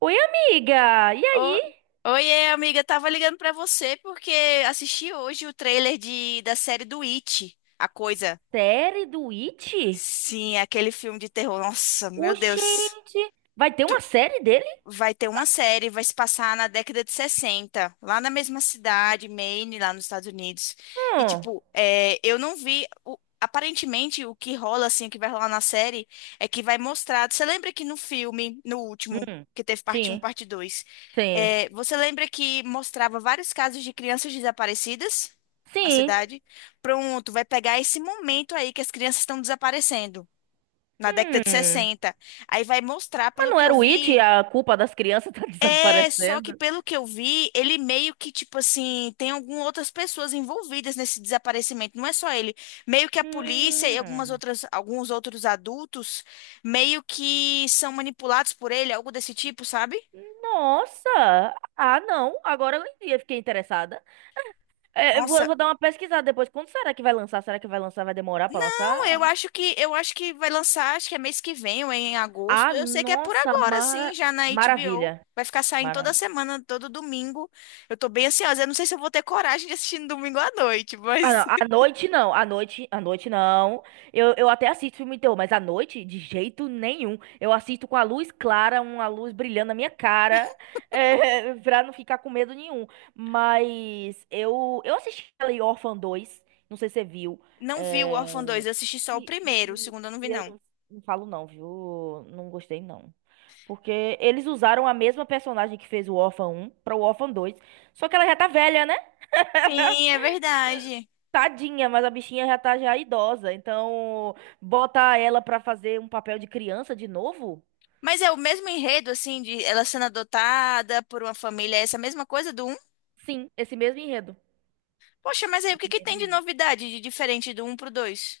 Oi, amiga! E Ô- aí? Oiê, amiga, tava ligando pra você porque assisti hoje o trailer da série do It, A Coisa. Série do It? Sim, aquele filme de terror. Nossa, meu Deus, Oxente! Vai ter uma série dele? vai ter uma série, vai se passar na década de 60 lá na mesma cidade, Maine, lá nos Estados Unidos. E, Hum. tipo, eu não vi. O- aparentemente, o que rola, assim, o que vai rolar na série é que vai mostrar. Você lembra que no filme, no último. Hum. Que teve parte um, Sim, parte dois, sim, é, você lembra que mostrava vários casos de crianças desaparecidas na sim. cidade? Pronto, vai pegar esse momento aí que as crianças estão desaparecendo, na década de Hum. sessenta. Aí vai mostrar, Mas pelo não que eu era o It e vi, a culpa das crianças tá é, só que desaparecendo? pelo que eu vi, ele meio que, tipo assim, tem algumas outras pessoas envolvidas nesse desaparecimento, não é só ele. Meio que a polícia e algumas Hum. outras, alguns outros adultos meio que são manipulados por ele, algo desse tipo, sabe? Nossa! Ah, não. Agora fiquei interessada. É, Nossa, vou dar uma pesquisada depois. Quando será que vai lançar? Será que vai lançar? Vai demorar pra não, lançar? Eu acho que vai lançar, acho que é mês que vem ou em agosto. Ah, Eu sei que é por nossa! agora, sim, já na HBO. Maravilha! Vai ficar saindo toda semana, todo domingo. Eu tô bem ansiosa. Eu não sei se eu vou ter coragem de assistir no domingo à noite, Ah, mas não. À noite não, à noite não. Eu até assisto filme de terror, mas à noite, de jeito nenhum. Eu assisto com a luz clara, uma luz brilhando na minha cara, pra não ficar com medo nenhum. Mas eu assisti ali Orphan 2, não sei se você viu. não vi o Orphan É, 2, eu assisti só o e, primeiro, o e- segundo eu não vi, e eu não. não, Não falo não, viu? Não gostei não. Porque eles usaram a mesma personagem que fez o Orphan 1 para o Orphan 2. Só que ela já tá velha, né? Sim, é verdade. Tadinha, mas a bichinha já tá já idosa, então bota ela pra fazer um papel de criança de novo? Mas é o mesmo enredo, assim, de ela sendo adotada por uma família, é essa mesma coisa do um. Sim, esse mesmo enredo. Poxa, mas aí o que Esse que mesmo tem de enredo. novidade, de diferente do um pro dois?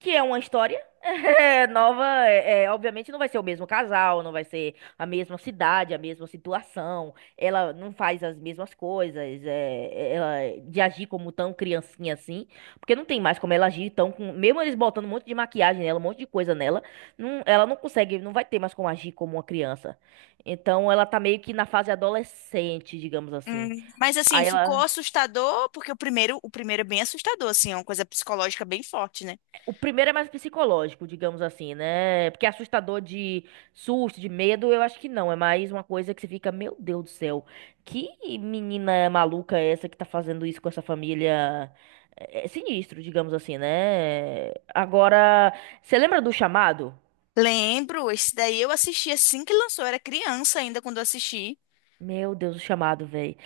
Que é uma história É nova, obviamente não vai ser o mesmo casal, não vai ser a mesma cidade, a mesma situação. Ela não faz as mesmas coisas, ela de agir como tão criancinha assim, porque não tem mais como ela agir tão com, mesmo eles botando um monte de maquiagem nela, um monte de coisa nela, ela não consegue, não vai ter mais como agir como uma criança. Então ela tá meio que na fase adolescente, digamos assim. Mas assim, Aí ficou ela assustador, porque o primeiro é bem assustador, assim, é uma coisa psicológica bem forte, né? O primeiro é mais psicológico, digamos assim, né? Porque assustador de susto, de medo, eu acho que não. É mais uma coisa que você fica, meu Deus do céu, que menina maluca é essa que tá fazendo isso com essa família? É sinistro, digamos assim, né? Agora, você lembra do chamado? Lembro, esse daí eu assisti assim que lançou, eu era criança ainda quando eu assisti. Meu Deus, o chamado, velho.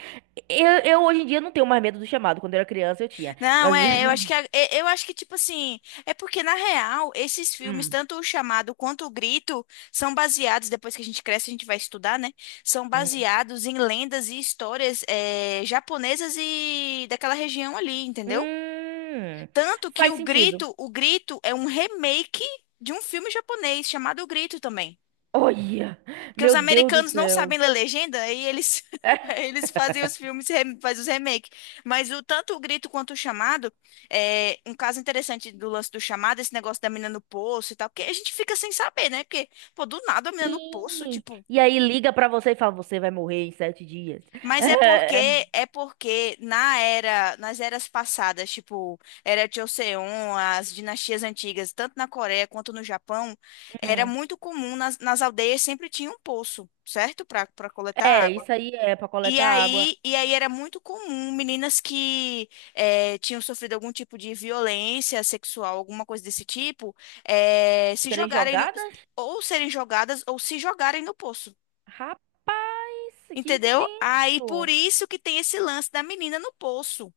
Eu hoje em dia não tenho mais medo do chamado. Quando eu era criança eu tinha. Não, Mas. é, eu acho que eu acho que tipo assim, é porque na real, esses filmes, Hum, tanto o Chamado quanto o Grito, são baseados, depois que a gente cresce, a gente vai estudar, né? São hum. baseados em lendas e histórias, é, japonesas e daquela região ali, entendeu? Hum, Tanto que faz sentido. O Grito é um remake de um filme japonês chamado O Grito também. Olha! Porque os Meu Deus do americanos não céu. sabem ler legenda, aí eles, aí eles fazem os filmes, fazem os remakes. Mas o tanto o grito quanto o chamado, é um caso interessante do lance do chamado, esse negócio da menina no poço e tal, que a gente fica sem saber, né? Porque, pô, do nada a menina no poço, Sim. tipo. E aí liga pra você e fala, você vai morrer em sete dias. Mas É, é porque na era, nas eras passadas, tipo, era Joseon, as dinastias antigas, tanto na Coreia quanto no Japão, era hum. muito comum nas aldeias sempre tinha um poço, certo? Para coletar É, água. isso aí é pra E coletar água. aí, era muito comum meninas que eh, tinham sofrido algum tipo de violência sexual, alguma coisa desse tipo, se Serem jogarem no- jogadas? ou serem jogadas ou se jogarem no poço. Rapaz, que Entendeu? Aí por tenso. isso que tem esse lance da menina no poço.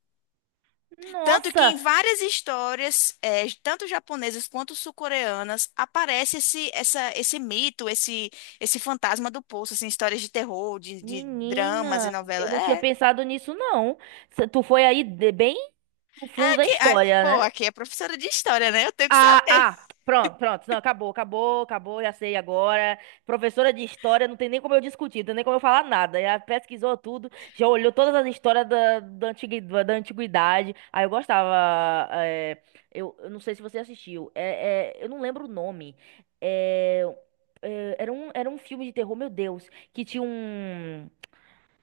Tanto que Nossa, em várias histórias, tanto japonesas quanto sul-coreanas, aparece esse mito, esse fantasma do poço, assim, histórias de terror, de dramas e menina, eu novelas. não tinha É, pensado nisso, não. Tu foi bem no é fundo da aqui, é- história, pô, né? aqui é professora de história, né? Eu tenho que Ah, saber. ah, pronto, pronto. Não, acabou, acabou, acabou, já sei agora. Professora de história, não tem nem como eu discutir, não tem nem como eu falar nada. Já pesquisou tudo, já olhou todas as histórias da antiguidade. Aí eu gostava. Eu não sei se você assistiu. Eu não lembro o nome. É, era um filme de terror, meu Deus, que tinha um.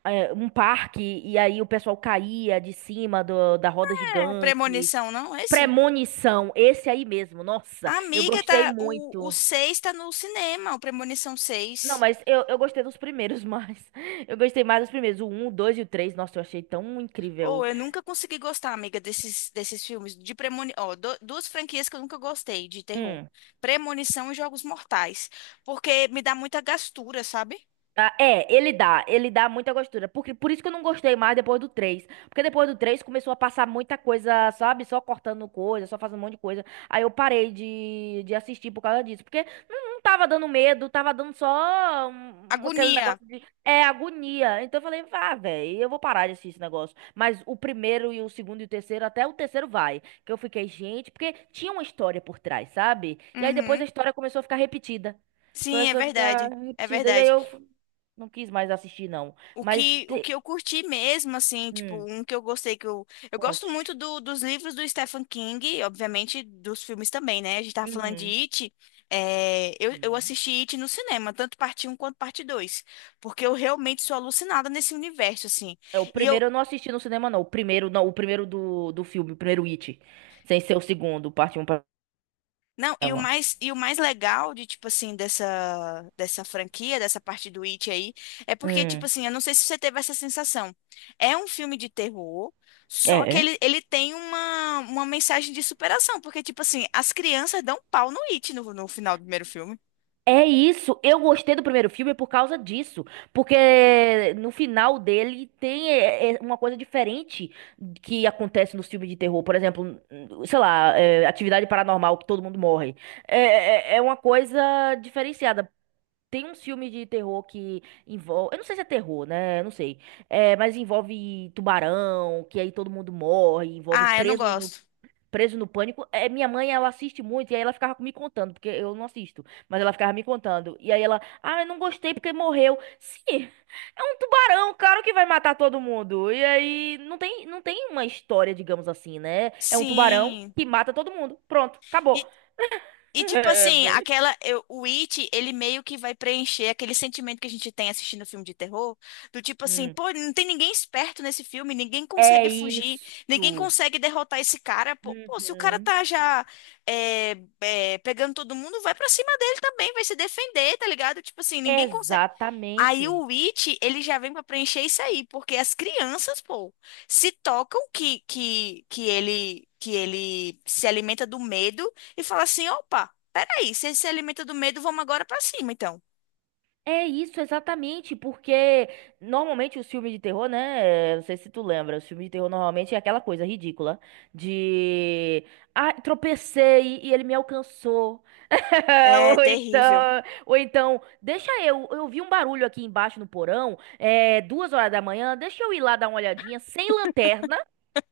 Um parque, e aí o pessoal caía de da roda É gigante. premonição, não esse? Premonição, esse aí mesmo. Nossa, eu Amiga, gostei tá, o muito. seis tá no cinema, o Premonição Não, seis. mas eu gostei dos primeiros mais. Eu gostei mais dos primeiros. O 1, o 2 e o 3. Nossa, eu achei tão Ou incrível. eu nunca consegui gostar, amiga, desses filmes de premonição. Ó, du- duas franquias que eu nunca gostei de terror: Hum. Premonição e Jogos Mortais. Porque me dá muita gastura, sabe? Ah, é, ele dá. Ele dá muita gostura. Porque por isso que eu não gostei mais depois do três. Porque depois do 3 começou a passar muita coisa, sabe? Só cortando coisa, só fazendo um monte de coisa. Aí eu parei de assistir por causa disso. Porque não tava dando medo, tava dando só aquele Agonia. negócio de agonia. Então eu falei, vá, velho, eu vou parar de assistir esse negócio. Mas o primeiro e o segundo e o terceiro, até o terceiro vai. Que eu fiquei, gente, porque tinha uma história por trás, sabe? E aí depois a Uhum. história começou a ficar repetida. Sim, é Começou a ficar verdade. É repetida. E aí verdade. Não quis mais assistir, não. O Mas que, o te... que eu curti mesmo, assim, tipo, hum, um que eu gostei, que eu... Eu gosto muito conte. Dos livros do Stephen King, obviamente dos filmes também, né? A gente tava falando de Uhum. It, é, eu Uhum. assisti It no cinema, tanto parte Um quanto parte Dois, porque eu realmente sou alucinada nesse universo, assim. É, o E eu, primeiro eu não assisti no cinema, não. O primeiro, não, o primeiro do filme, o primeiro It. Sem ser o segundo, parte um não, para e o mais legal de, tipo assim, dessa franquia, dessa parte do It aí, é porque, tipo Hum. assim, eu não sei se você teve essa sensação. É um filme de terror, só que É. é. Ele tem uma mensagem de superação, porque, tipo assim, as crianças dão pau no It no, no final do primeiro filme. É isso, eu gostei do primeiro filme por causa disso, porque no final dele tem uma coisa diferente que acontece nos filmes de terror, por exemplo, sei lá, atividade paranormal que todo mundo morre, é uma coisa diferenciada. Tem um filme de terror que envolve, eu não sei se é terror, né, eu não sei, mas envolve tubarão, que aí todo mundo morre, envolve Ah, eu não preso gosto. Preso no Pânico. É, minha mãe, ela assiste muito e aí ela ficava me contando, porque eu não assisto, mas ela ficava me contando. E aí ela, ah, eu não gostei porque morreu. Sim, é um tubarão, claro que vai matar todo mundo. E aí não tem, não tem uma história, digamos assim, né? É um tubarão Sim. que mata todo mundo. Pronto, acabou. E, e tipo É, assim, véi. aquela eu- o It, ele meio que vai preencher aquele sentimento que a gente tem assistindo filme de terror, do tipo assim, Hum, pô, não tem ninguém esperto nesse filme, ninguém É consegue fugir, isso. ninguém consegue derrotar esse cara. Pô, pô, se o cara Uhum. tá já pegando todo mundo, vai pra cima dele também, vai se defender, tá ligado? Tipo assim, ninguém consegue. Aí Exatamente. o It, ele já vem pra preencher isso aí, porque as crianças, pô, se tocam que ele se alimenta do medo e fala assim, opa, peraí, se ele se alimenta do medo, vamos agora pra cima, então. É isso, exatamente, porque normalmente os filmes de terror, né? Não sei se tu lembra, os filmes de terror normalmente é aquela coisa ridícula de. Ah, tropecei e ele me alcançou. É terrível. Ou então, deixa eu. Eu vi um barulho aqui embaixo no porão, duas horas da manhã, deixa eu ir lá dar uma olhadinha, sem lanterna,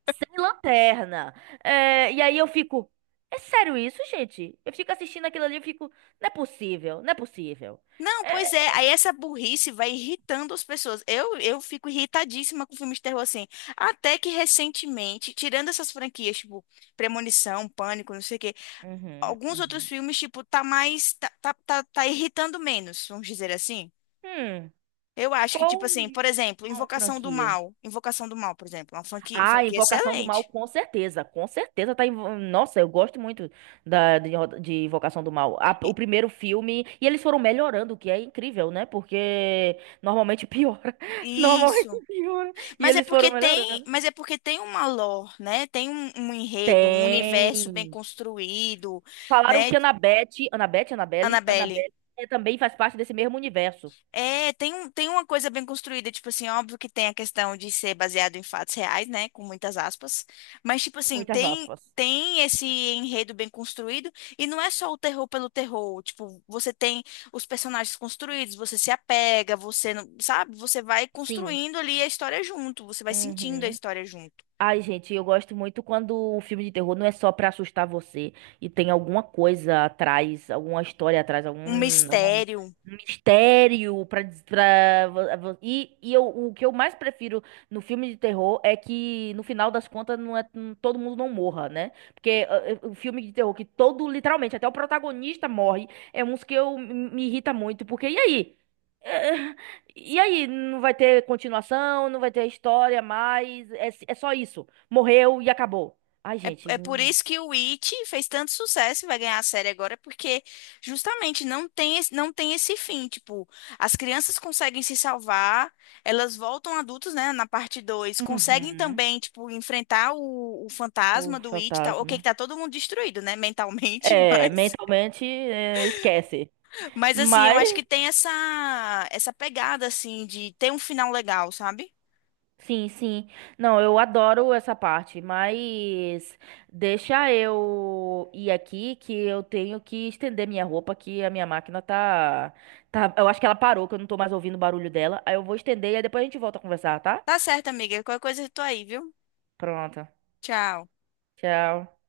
sem lanterna. É, e aí eu fico. É sério isso, gente? Eu fico assistindo aquilo ali, eu fico. Não é possível, não é possível. Não, É, pois é, aí essa burrice vai irritando as pessoas. Eu fico irritadíssima com filmes de terror assim. Até que recentemente, tirando essas franquias, tipo Premonição, Pânico, não sei o quê, uhum, alguns outros uhum. filmes, tipo, tá mais. Tá irritando menos, vamos dizer assim. Hum, Eu acho que, qual tipo assim, por exemplo, uma Invocação do franquia? Mal. Invocação do Mal, por exemplo, é uma franquia, Ah, franquia Invocação do Mal, excelente. com certeza. Com certeza tá. Nossa, eu gosto muito de Invocação do Mal. I- O primeiro filme. E eles foram melhorando, o que é incrível, né? Porque normalmente piora. Normalmente isso. piora. E Mas é eles porque foram tem, melhorando. mas é porque tem uma lore, né? Tem um, um enredo, um universo bem Tem. construído, Falaram né? que Annabelle. Annabelle também faz parte desse mesmo universo. É, tem, um- tem uma coisa bem construída, tipo assim, óbvio que tem a questão de ser baseado em fatos reais, né, com muitas aspas, mas tipo assim, Muitas tem aspas. tem esse enredo bem construído e não é só o terror pelo terror, tipo, você tem os personagens construídos, você se apega, você não, sabe, você vai Sim. construindo ali a história junto, você vai sentindo a Uhum. história junto. Ai, gente, eu gosto muito quando o filme de terror não é só pra assustar você e tem alguma coisa atrás, alguma história atrás, Um algum mistério. mistério pra, E, eu, o que eu mais prefiro no filme de terror é que no final das contas todo mundo não morra, né? Porque o filme de terror que todo, literalmente, até o protagonista morre, é uns que eu me me irrita muito, porque e aí? É, e aí, não vai ter continuação, não vai ter história mais, é só isso. Morreu e acabou. Ai, É, gente. é por isso que o It fez tanto sucesso e vai ganhar a série agora, porque justamente não tem, esse- não tem esse fim. Tipo, as crianças conseguem se salvar, elas voltam adultos, né, na parte dois conseguem Uhum. também, tipo, enfrentar o O fantasma do It, tá, ok, que fantasma. tá todo mundo destruído, né, mentalmente, É, mas... mentalmente, é, esquece. Mas, assim, eu Mas, acho que tem essa, essa pegada, assim, de ter um final legal, sabe? sim, sim. Não, eu adoro essa parte, mas deixa eu ir aqui que eu tenho que estender minha roupa, que a minha máquina tá, tá. Eu acho que ela parou, que eu não tô mais ouvindo o barulho dela. Aí eu vou estender e aí depois a gente volta a conversar, tá? Tá certo, amiga. Qualquer coisa eu tô aí, viu? Pronto. Tchau. Tchau.